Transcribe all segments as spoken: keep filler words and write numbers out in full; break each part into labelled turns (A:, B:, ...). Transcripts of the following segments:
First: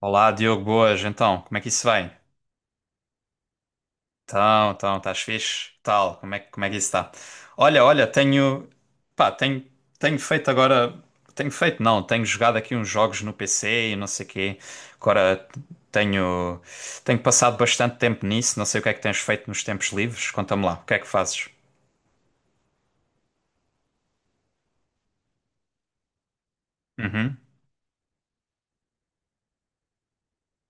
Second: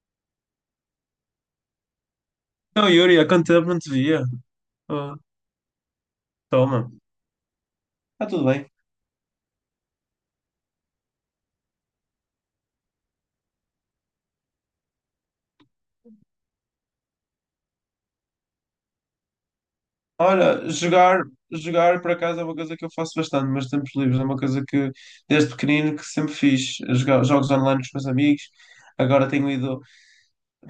A: Olá, Diogo, boas. Então, como é que isso vai?
B: Não, Yuri, há quanto tempo não te via?
A: Então, então,
B: Oh,
A: estás fixe? Tal, como é, que- como é que isso
B: toma.
A: está? Olha, olha,
B: Está tudo
A: tenho,
B: bem.
A: pá, tenho, tenho feito agora, tenho feito não, tenho jogado aqui uns jogos no P C e não sei quê. Agora tenho, tenho passado bastante tempo nisso, não sei o que é que tens feito nos tempos livres, conta-me
B: Olha,
A: lá, o que é que
B: jogar,
A: fazes?
B: jogar por acaso é uma coisa que eu faço bastante, mas tempos livres é uma coisa que desde pequenino que sempre fiz. Jogar,
A: Uhum,
B: jogos online com os meus amigos. Agora tenho ido,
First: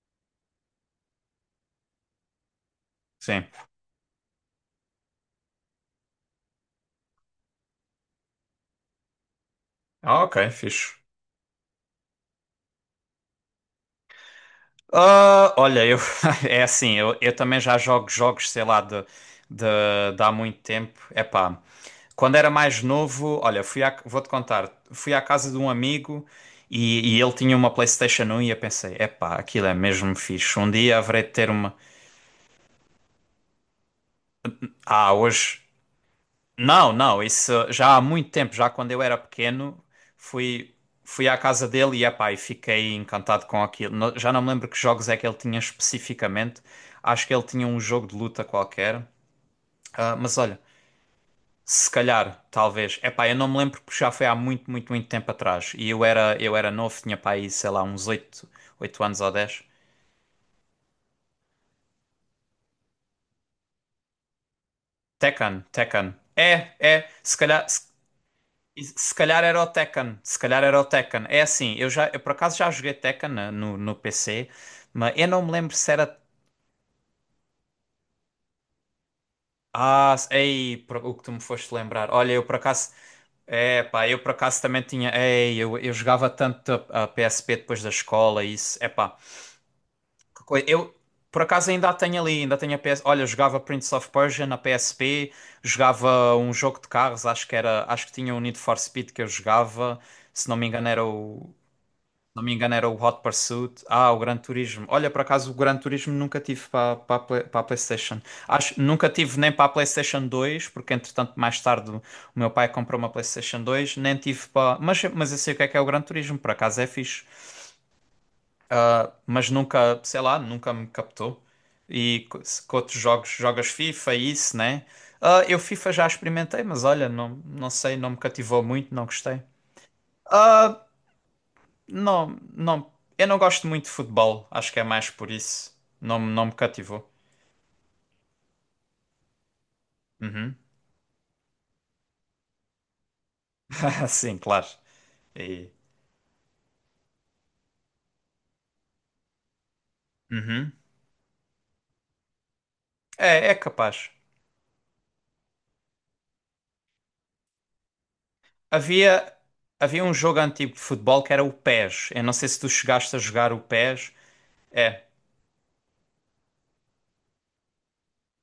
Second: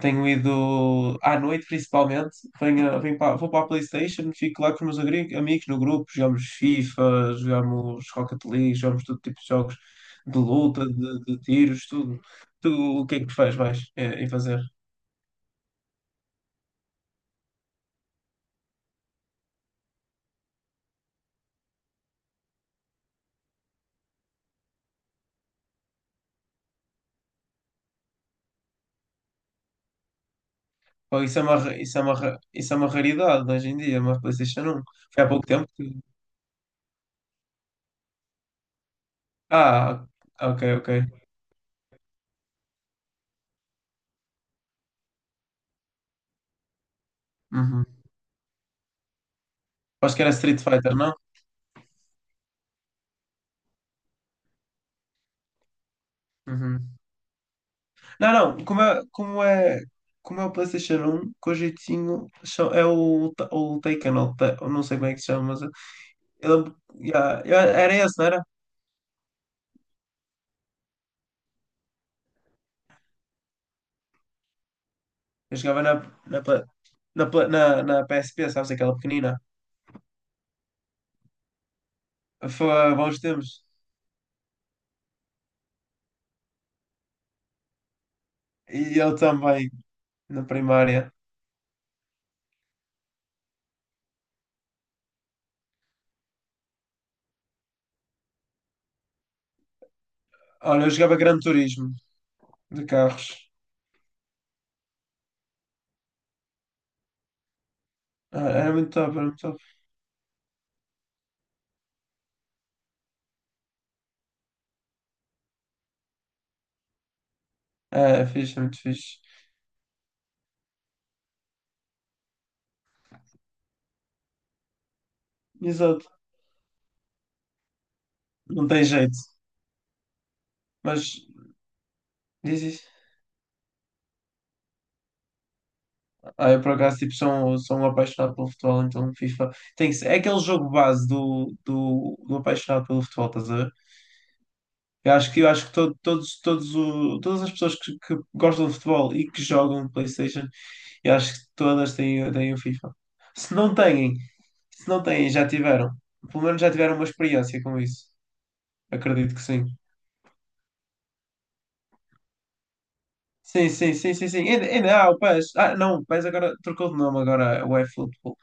B: tenho ido à noite principalmente. Venho, venho para,
A: sim.
B: vou para a PlayStation, fico lá com os meus agri- amigos no grupo, jogamos FIFA, jogamos Rocket League, jogamos todo tipo de jogos
A: Ah,
B: de
A: ok,
B: luta,
A: fixe.
B: de, de tiros, tudo. Tu, o que é que tu fazes mais eh, em fazer?
A: Ah, olha, eu é assim, eu, eu também já jogo jogos, sei lá, de, de, de há muito tempo. Epá, quando era mais novo, olha, fui à- vou-te contar, fui à casa de um amigo e, e ele tinha uma PlayStation um e eu pensei, epá, aquilo é mesmo fixe. Um dia haverei
B: Pô,
A: de
B: Isso é
A: ter
B: uma,
A: uma.
B: ra- isso é uma, ra- isso é uma raridade hoje em dia, uma PlayStation um.
A: Ah,
B: Foi há pouco
A: hoje.
B: tempo que.
A: Não, não, isso já há muito tempo, já quando eu era pequeno,
B: Ah, ok,
A: fui,
B: ok.
A: fui à casa dele e, epá, e fiquei encantado com aquilo. No- Já não me lembro que jogos é que ele tinha especificamente. Acho que ele tinha um
B: Uhum.
A: jogo de luta qualquer.
B: Acho
A: Ah,
B: que era
A: mas olha,
B: Street Fighter, não?
A: se calhar, talvez. Epá, eu não me lembro porque já foi há muito, muito, muito tempo atrás. E eu era, eu era
B: Uhum.
A: novo, tinha pá aí, sei lá, uns
B: Não,
A: oito
B: não, como é,
A: oito anos ou
B: como
A: dez.
B: é, como é o PlayStation one, com o jeitinho, cha- é o, Ta- o Taken, ou Ta- eu não sei como é que se chama, mas
A: Tekken, Tekken. É,
B: ele,
A: é, se
B: yeah, eu-
A: calhar.
B: era esse, não era?
A: E se calhar era o Tekken, se calhar era o Tekken. É assim, eu já, eu por acaso já joguei Tekken na- no, no P C, mas eu não me
B: Eu
A: lembro
B: jogava
A: se
B: na,
A: era.
B: na, pla- na, pla- na, na P S P, sabes, aquela pequenina.
A: Ah, se- ei, por- o que tu me foste lembrar. Olha, eu por
B: Foi
A: acaso.
B: há bons tempos.
A: É, pá, eu por acaso também tinha. Ei, eu, eu jogava tanto a, a P S P depois da escola, e isso. É
B: E eu
A: pá,
B: também, na
A: que coi- eu
B: primária.
A: por acaso ainda a tenho ali, ainda tenho a P S. Olha, eu jogava Prince of Persia na P S P, jogava um jogo de carros, acho que era. Acho que tinha o Need for Speed que eu jogava, se não me
B: Olha,
A: engano
B: eu
A: era
B: jogava Gran
A: o.
B: Turismo,
A: não me engano,
B: de
A: era o Hot
B: carros.
A: Pursuit. Ah, o Gran Turismo. Olha, por acaso, o Gran Turismo nunca tive para para a Play- para a PlayStation.
B: Ah, era
A: Acho,
B: muito
A: nunca
B: top, era
A: tive
B: muito
A: nem
B: top.
A: para a PlayStation dois, porque entretanto, mais tarde, o meu pai comprou uma PlayStation dois. Nem tive para. Mas, mas eu sei o que é que é o Gran Turismo, por acaso é fixe.
B: É, é fixe, é muito
A: Ah,
B: fixe.
A: mas nunca, sei lá, nunca me captou. E co- se- com outros jogos, jogas FIFA, e isso, né? Ah, eu FIFA já
B: Exato,
A: experimentei, mas olha, não, não sei, não me cativou
B: não tem
A: muito, não
B: jeito.
A: gostei. Ah,
B: Mas
A: não,
B: diz isso.
A: não. Eu não gosto muito de futebol. Acho que é mais por isso. Não, me- não
B: Ah,
A: me
B: eu por acaso
A: cativou.
B: tipo, sou, um, sou um apaixonado pelo futebol, então FIFA tem que ser. É aquele
A: Uhum.
B: jogo base do, do, do apaixonado pelo futebol, estás a ver?
A: Sim, claro.
B: Eu acho que, eu acho
A: E-
B: que to- todos, todos o, todas as pessoas que, que gostam de futebol e que jogam PlayStation,
A: Uhum.
B: eu acho que todas têm, têm o FIFA.
A: É, é
B: Se não
A: capaz.
B: têm, se não têm, já tiveram. Pelo menos já tiveram uma experiência com isso.
A: Havia,
B: Acredito que sim.
A: havia um jogo antigo de futebol que era o pés. Eu não sei se tu chegaste a jogar o
B: Sim, sim,
A: P E S.
B: sim, sim, sim. Ainda,
A: É.
B: ainda há o péss. Ah, não, o P E S agora trocou de nome agora, é o eFootball.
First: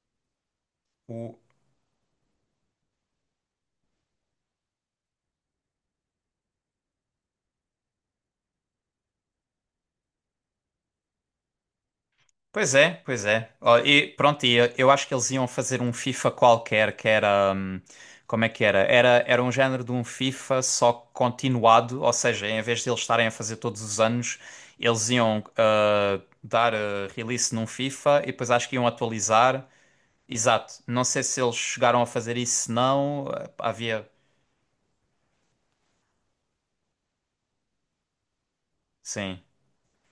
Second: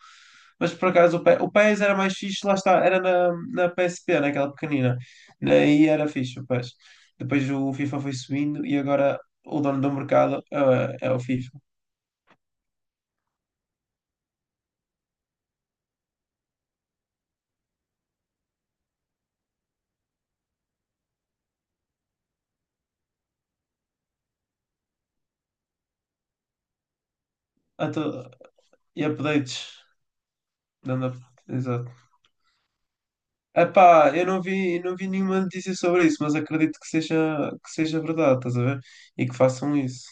B: Mas por acaso o
A: O,
B: PES, o PES era mais fixe, lá está, era na, na P S P, naquela pequenina. Aí era fixe o péss. Depois o FIFA foi subindo e agora o dono do mercado ah, é o FIFA.
A: Pois é, pois é. Ó, e pronto, e eu eu acho que eles iam fazer um FIFA qualquer que era. Hum, como é que era? Era, era um género de um FIFA só continuado, ou seja, em vez de eles estarem a fazer todos os anos, eles iam ah, dar ah, release num
B: Ah,
A: FIFA e
B: tô-
A: depois acho que iam
B: E
A: atualizar.
B: updates.
A: Exato. Não
B: Dando
A: sei
B: up-
A: se eles
B: Exato.
A: chegaram a fazer isso, se não. Ah, havia.
B: Epá, eu não vi, não vi nenhuma notícia sobre isso, mas acredito que seja, que seja verdade, estás a ver? E que
A: Sim.
B: façam isso.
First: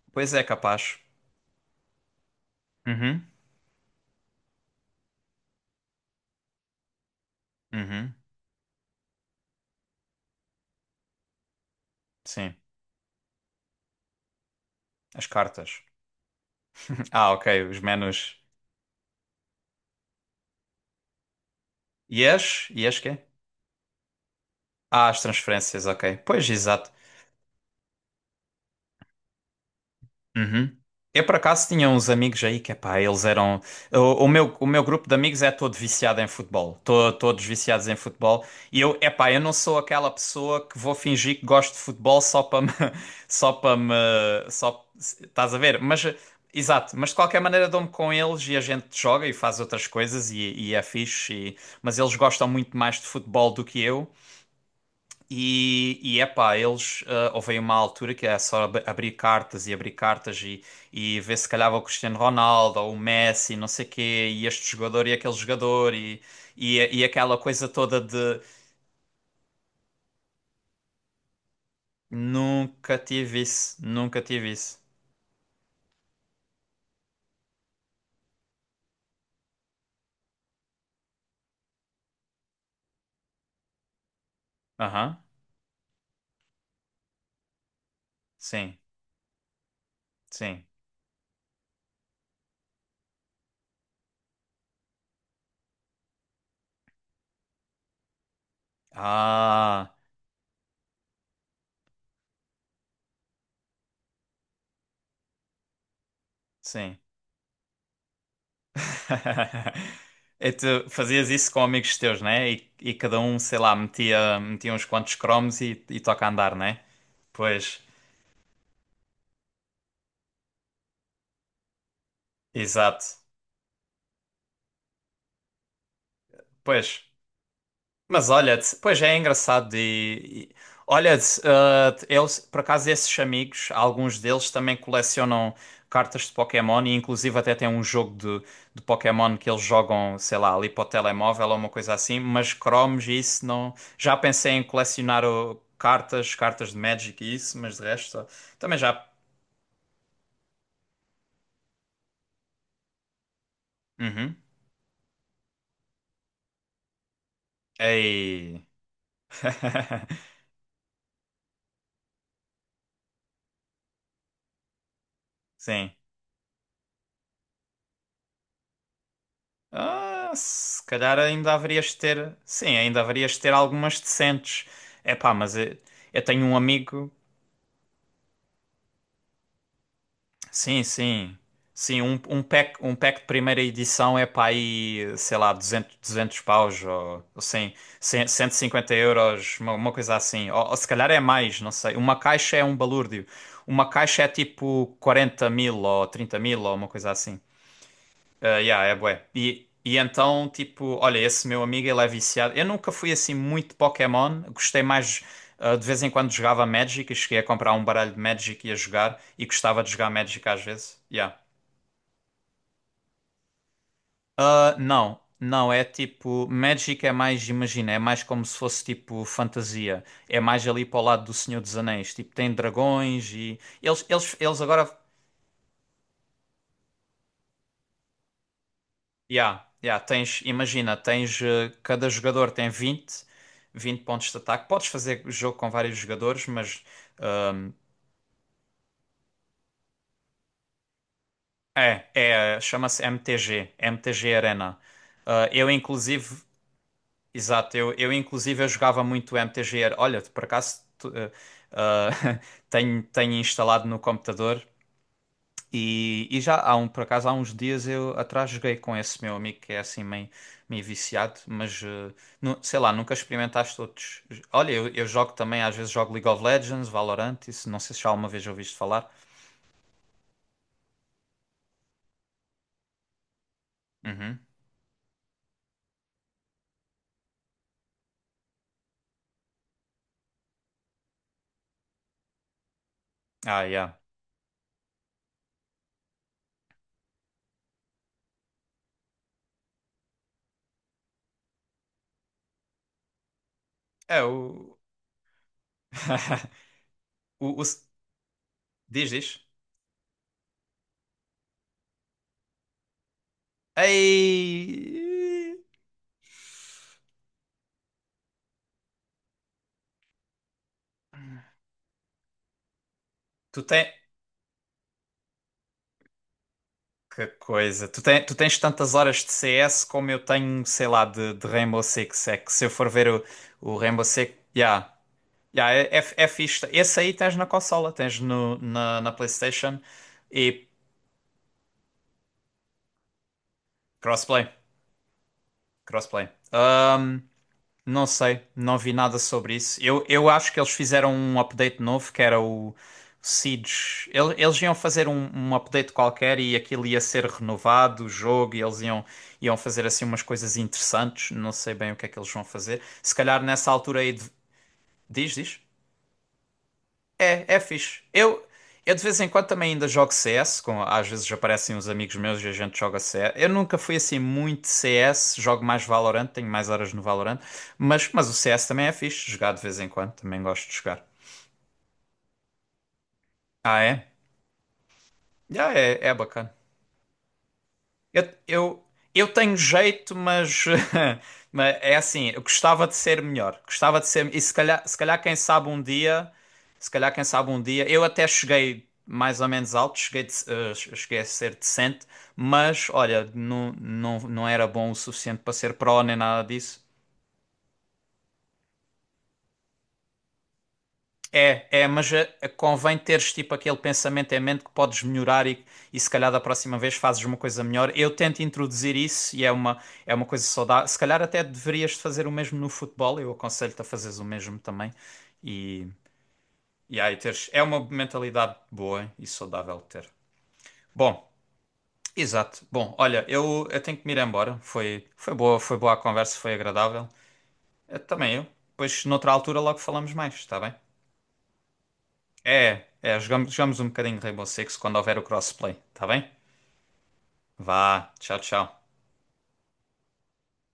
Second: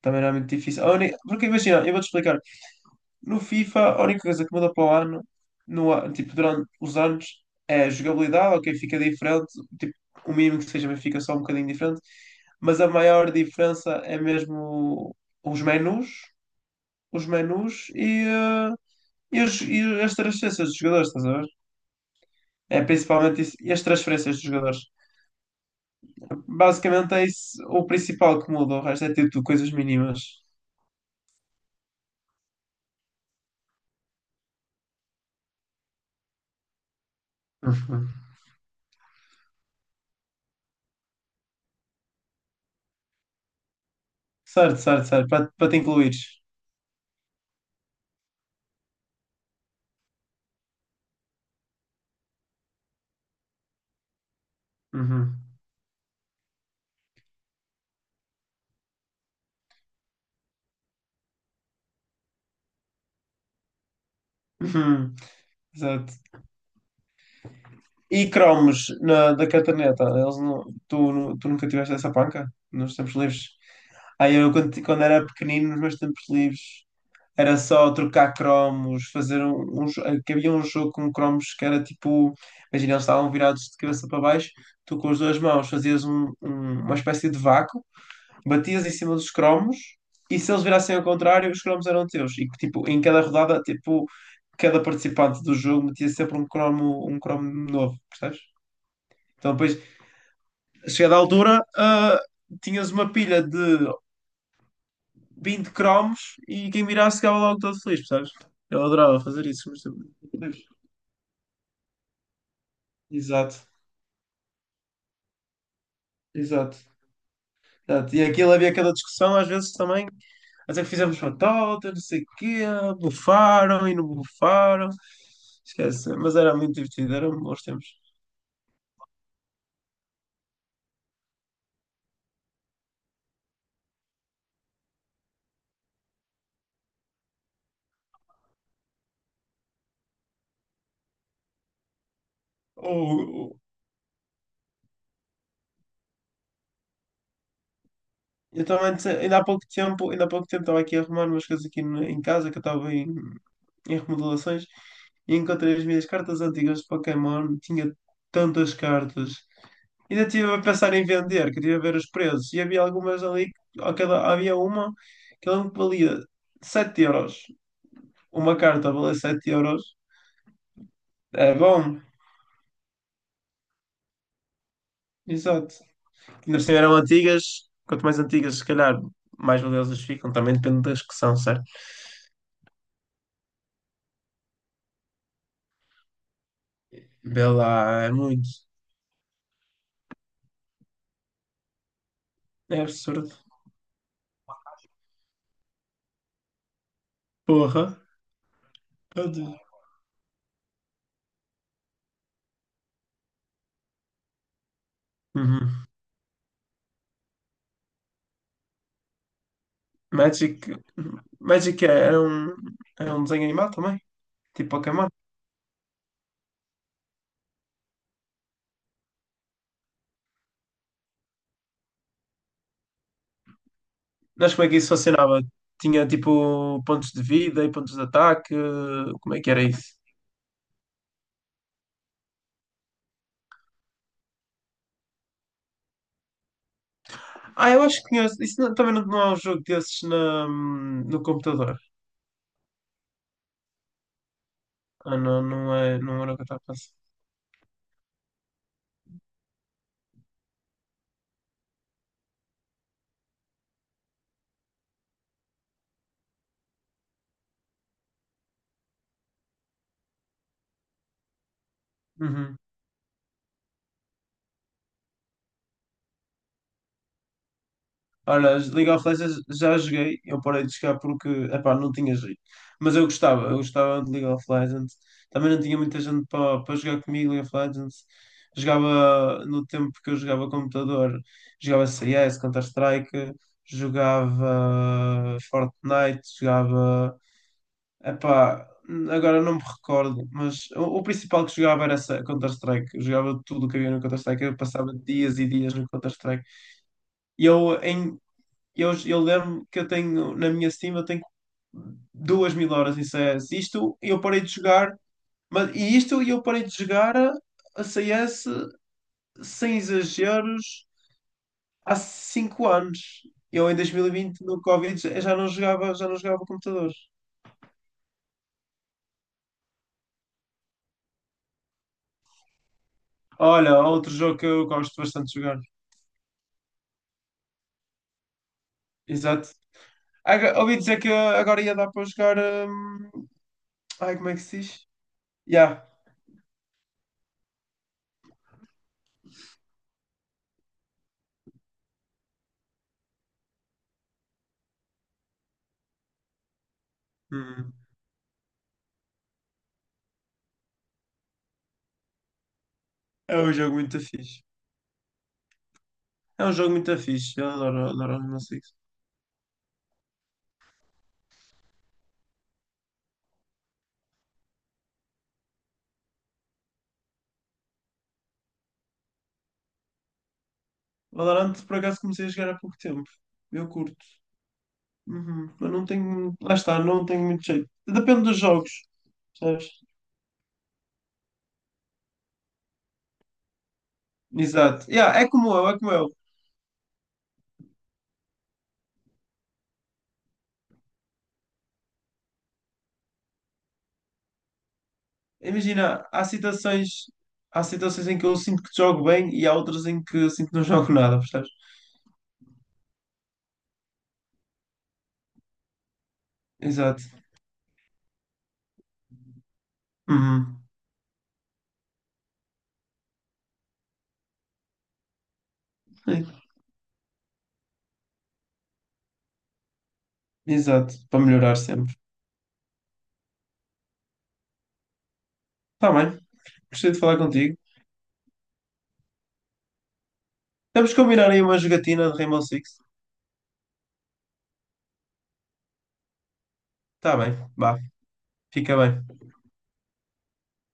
B: Também não é
A: Pois é,
B: muito difícil. A
A: capaz.
B: uni- Porque imagina, eu vou-te explicar.
A: Uhum,
B: No FIFA, a única coisa que muda para o ano, no, a- tipo, durante os anos, é a
A: uhum,
B: jogabilidade, ok, fica diferente, tipo, o mínimo que seja, mas fica só um bocadinho diferente,
A: sim.
B: mas a maior diferença é mesmo
A: As
B: os
A: cartas.
B: menus, os
A: Ah, ok,
B: menus
A: os
B: e,
A: menus.
B: eh, e, as, e as transferências dos jogadores, estás a ver?
A: Yes,
B: É
A: yes, quê?
B: principalmente isso, e as transferências dos jogadores.
A: Ah, as transferências, ok. Pois, exato.
B: Basicamente é isso o principal que muda, o resto é tipo coisas mínimas.
A: Uhum. Eu, por acaso, tinha uns amigos aí que, pá, eles eram... O, o meu, o meu grupo de amigos é todo viciado em futebol. To- todos viciados em
B: Uhum.
A: futebol. E eu, epá, eu não sou aquela pessoa que vou fingir que gosto de futebol só para me... Só para me...
B: Certo,
A: Só...
B: certo, certo, para,
A: Estás a
B: para te
A: ver? Mas, eh,
B: incluires.
A: exato. Mas, de qualquer maneira, dou-me com eles e a gente joga e faz outras coisas e, e é fixe. e- Mas eles gostam muito mais de futebol do que eu.
B: Uhum.
A: E, e epá, eles, ah, houve aí uma altura que é só ab- abrir cartas e abrir cartas e, e ver se calhava o Cristiano Ronaldo ou o Messi, não sei quê, e este jogador e
B: Uhum.
A: aquele jogador
B: Exato.
A: e, e, e aquela coisa toda
B: E
A: de
B: cromos na, da cartaneta. Eles não, tu, nu- tu nunca tiveste essa panca nos
A: nunca
B: tempos
A: tive
B: livres?
A: isso, nunca
B: Aí eu,
A: tive
B: quando,
A: isso.
B: ti- quando era pequenino, nos meus tempos livres, era só trocar cromos, fazer um, um jo- eh, que havia um jogo com cromos que era tipo, imagina, eles estavam virados de cabeça para baixo, tu com as
A: Aham,
B: duas mãos fazias um- um- uma espécie de vácuo,
A: sim,
B: batias em cima dos cromos, e se eles
A: sim.
B: virassem ao contrário, os cromos eram teus. E tipo, em cada rodada, tipo, cada participante do jogo metia sempre um cromo, um cromo novo, percebes? Então, depois,
A: Ah,
B: chegada à altura, ah, tinhas uma pilha de vinte cromos e quem
A: sim.
B: mirasse ficava logo todo feliz, percebes? Eu adorava fazer isso, mas
A: E
B: Deus.
A: tu fazias isso com amigos teus, né? E, e cada um, sei
B: Exato,
A: lá, metia, metia uns quantos cromos e, e toca a andar,
B: exato,
A: né? Pois,
B: exato. E aquilo havia aquela discussão, às vezes também, até que fizemos batota, não sei o quê,
A: exato.
B: bufaram e não bufaram. Esquece, mas era muito
A: Pois,
B: divertido, eram bons tempos.
A: mas olha-te, pois é engraçado e, e- olha-te, ah, eles, por acaso esses amigos, alguns deles também colecionam cartas de Pokémon e inclusive até tem um jogo de, de Pokémon que eles jogam, sei lá, ali para o telemóvel ou uma coisa assim, mas cromos e isso
B: O,
A: não, já pensei em colecionar o cartas, cartas de Magic e isso, mas de resto,
B: Eu
A: também
B: também.
A: já,
B: Disse- ainda há pouco tempo, ainda há pouco tempo estava aqui a arrumar umas coisas aqui no- em casa, que eu estava em, em
A: uhum,
B: remodelações, e encontrei as minhas cartas antigas de Pokémon, tinha
A: ei,
B: tantas cartas. Ainda estive a pensar em vender, queria ver os preços, e havia algumas ali, que- aquela, havia uma que ela me
A: sim.
B: valia sete euros. Uma carta valia sete euros.
A: Ah, se calhar ainda
B: É
A: haverias de
B: bom,
A: ter. Sim, ainda haverias de ter algumas decentes. É pá, mas
B: exato.
A: eu, eu tenho um
B: Ainda se eram
A: amigo.
B: antigas, quanto mais antigas, se calhar, mais valiosas ficam, também
A: Sim,
B: depende das que
A: sim.
B: são, certo?
A: Sim, um, um pack, um pack de primeira edição é pá aí, sei lá, duzentos duzentos paus ou ou
B: Vê
A: cento
B: lá, é muito.
A: e cinquenta euros, uma, uma coisa assim. Ou, ou se calhar é mais, não sei. Uma caixa é um
B: É
A: balúrdio.
B: absurdo.
A: Uma caixa é tipo quarenta mil ou trinta mil ou uma coisa assim.
B: Porra.
A: Ah, yeah, é bué.
B: Meu
A: E,
B: Deus.
A: e então, tipo, olha, esse meu amigo, ele é viciado. Eu nunca fui assim muito Pokémon, gostei mais. Ah, de
B: Uhum.
A: vez em quando jogava Magic e cheguei a comprar um baralho de Magic e a jogar, e gostava de jogar Magic às
B: Magic.
A: vezes. Yeah.
B: Magic é- era um, era um desenho animado também. Tipo
A: Ah,
B: Pokémon.
A: não, não, é tipo. Magic é mais, imagina, é mais como se fosse tipo fantasia. É mais ali para o lado do Senhor dos Anéis. Tipo, tem dragões e. Eles, eles,
B: Mas
A: eles
B: como é que
A: agora
B: isso funcionava? Tinha tipo pontos de vida e pontos de ataque. Como é que era
A: Yeah,
B: isso?
A: yeah, tens, imagina, tens, eh, cada jogador tem vinte vinte pontos de ataque. Podes fazer jogo com vários jogadores, mas
B: Ah, eu acho que tinha. Isso não- também não, não é um jogo desses na, no computador.
A: eh, é, é, chama-se M T G, M T G Arena.
B: Ah, não,
A: Ah, eu
B: não é, não era o
A: inclusive,
B: que eu estava a pensar.
A: exato, eu, eu inclusive eu jogava muito M T G. Ar- Olha, por acaso tu- eh, ah, tenho, tenho instalado no computador. E, e já há um, por acaso, há uns dias eu atrás joguei com esse meu amigo que é assim meio, meio viciado, mas eh, nu-
B: Uhum.
A: sei lá, nunca experimentaste outros. Olha, eu, eu jogo também, às vezes jogo League of Legends, Valorant, isso não sei se já alguma vez
B: Olha,
A: ouviste
B: League of
A: falar.
B: Legends já joguei, eu parei de jogar porque, epá, não tinha jeito. Mas eu gostava, eu gostava de League
A: Uhum.
B: of Legends. Também não tinha muita gente para para jogar comigo League of Legends. Jogava no tempo que eu jogava computador, jogava C S, Counter-Strike,
A: Ah, yeah.
B: jogava Fortnite, jogava, epá, agora não me recordo, mas o, o principal que jogava era essa- Counter-Strike. Eu jogava tudo o que havia no
A: É
B: Counter-Strike, eu
A: o.
B: passava dias e dias no Counter-Strike. E
A: o, o...
B: eu em eu,
A: Diz,
B: eu
A: diz.
B: lembro que eu tenho, na minha Steam, eu tenho duas mil horas em C S. Isto eu parei de jogar,
A: Ei!
B: mas, e isto eu parei de jogar a, a C S sem exageros há cinco anos.
A: Tu
B: Eu em
A: tens.
B: dois mil e vinte, no Covid, já já não jogava, já não jogava, computadores.
A: Que coisa! Tu, tem, tu tens tantas horas de C S como eu tenho, sei lá, de, de Rainbow Six. É que se eu for ver o, o
B: Olha,
A: Rainbow
B: outro
A: Six.
B: jogo que eu
A: Yeah.
B: gosto bastante de jogar.
A: Ya, é, é, é fixe. Esse aí tens na consola, tens no, na, na
B: Exato.
A: PlayStation
B: Aga-
A: e
B: Ouvi dizer que agora ia dar para jogar. hum, Ai, como é que
A: crossplay.
B: se diz? Já.
A: Crossplay. Ahm, não sei, não vi nada sobre isso. Eu, eu acho que eles fizeram um update novo que era o Siege. Ele- Eles iam fazer um, um update qualquer e aquilo ia ser
B: Hum.
A: renovado, o jogo, e eles iam, iam fazer assim umas coisas interessantes. Não sei bem o que é que eles vão fazer. Se
B: É
A: calhar
B: um
A: nessa
B: jogo muito
A: altura aí. de-
B: fixe.
A: Diz, diz.
B: É um jogo muito fixe.
A: É,
B: Eu
A: é
B: adoro,
A: fixe.
B: adoro Rainbow
A: Eu,
B: Six.
A: eu de vez em quando também ainda jogo C S, com, às vezes aparecem uns amigos meus e a gente joga C S. Eu nunca fui assim muito C S, jogo mais Valorant, tenho mais horas no Valorant, mas, mas o C S também é fixe, jogar de vez em quando, também gosto de jogar.
B: Valorant, por acaso, comecei a jogar há pouco tempo. Eu
A: Ah,
B: curto.
A: é?
B: Uhum. Mas
A: Ah,
B: não
A: é, é
B: tenho.
A: bacana.
B: Lá está, não tenho muito jeito. Depende
A: Eu,
B: dos jogos,
A: eu, eu tenho
B: sabes?
A: jeito, mas, mas é assim, eu gostava de ser melhor. Gostava de ser. E se calhar,
B: Exato.
A: se
B: Yeah,
A: calhar,
B: é
A: quem
B: como
A: sabe
B: eu, é
A: um
B: como eu.
A: dia, se calhar, quem sabe um dia, eu até cheguei mais ou menos alto, cheguei, de- eh, cheguei a ser decente, mas olha, não, não, não era bom o suficiente para ser pró
B: Imagina,
A: nem
B: há
A: nada disso.
B: situações. Há situações em que eu sinto que jogo bem e há outras em que eu sinto que não jogo nada, percebes?
A: É, é, mas eh, convém teres tipo aquele pensamento em mente que podes melhorar e, e se calhar da próxima vez
B: Exato.
A: fazes uma coisa melhor. Eu tento introduzir isso e é uma, é uma coisa
B: Uhum.
A: saudável. Se calhar até deverias fazer o mesmo no futebol, eu aconselho-te a fazeres o mesmo também. E,
B: É,
A: e aí teres, é uma mentalidade boa e saudável de ter.
B: exato. Para
A: Bom,
B: melhorar sempre.
A: exato. Bom, olha, eu, eu tenho que me ir embora. Foi, foi boa, foi
B: Tá
A: boa a
B: bem.
A: conversa, foi
B: Gostei de
A: agradável.
B: falar contigo.
A: Eh, também eu. Depois, noutra altura, logo falamos mais, está bem?
B: Temos que combinar aí uma jogatina de Rainbow Six.
A: É, é, jogamos, jogamos um bocadinho de Rainbow Six quando houver o crossplay, tá bem?
B: Tá bem. Vá.
A: Vá, tchau, tchau.
B: Fica bem.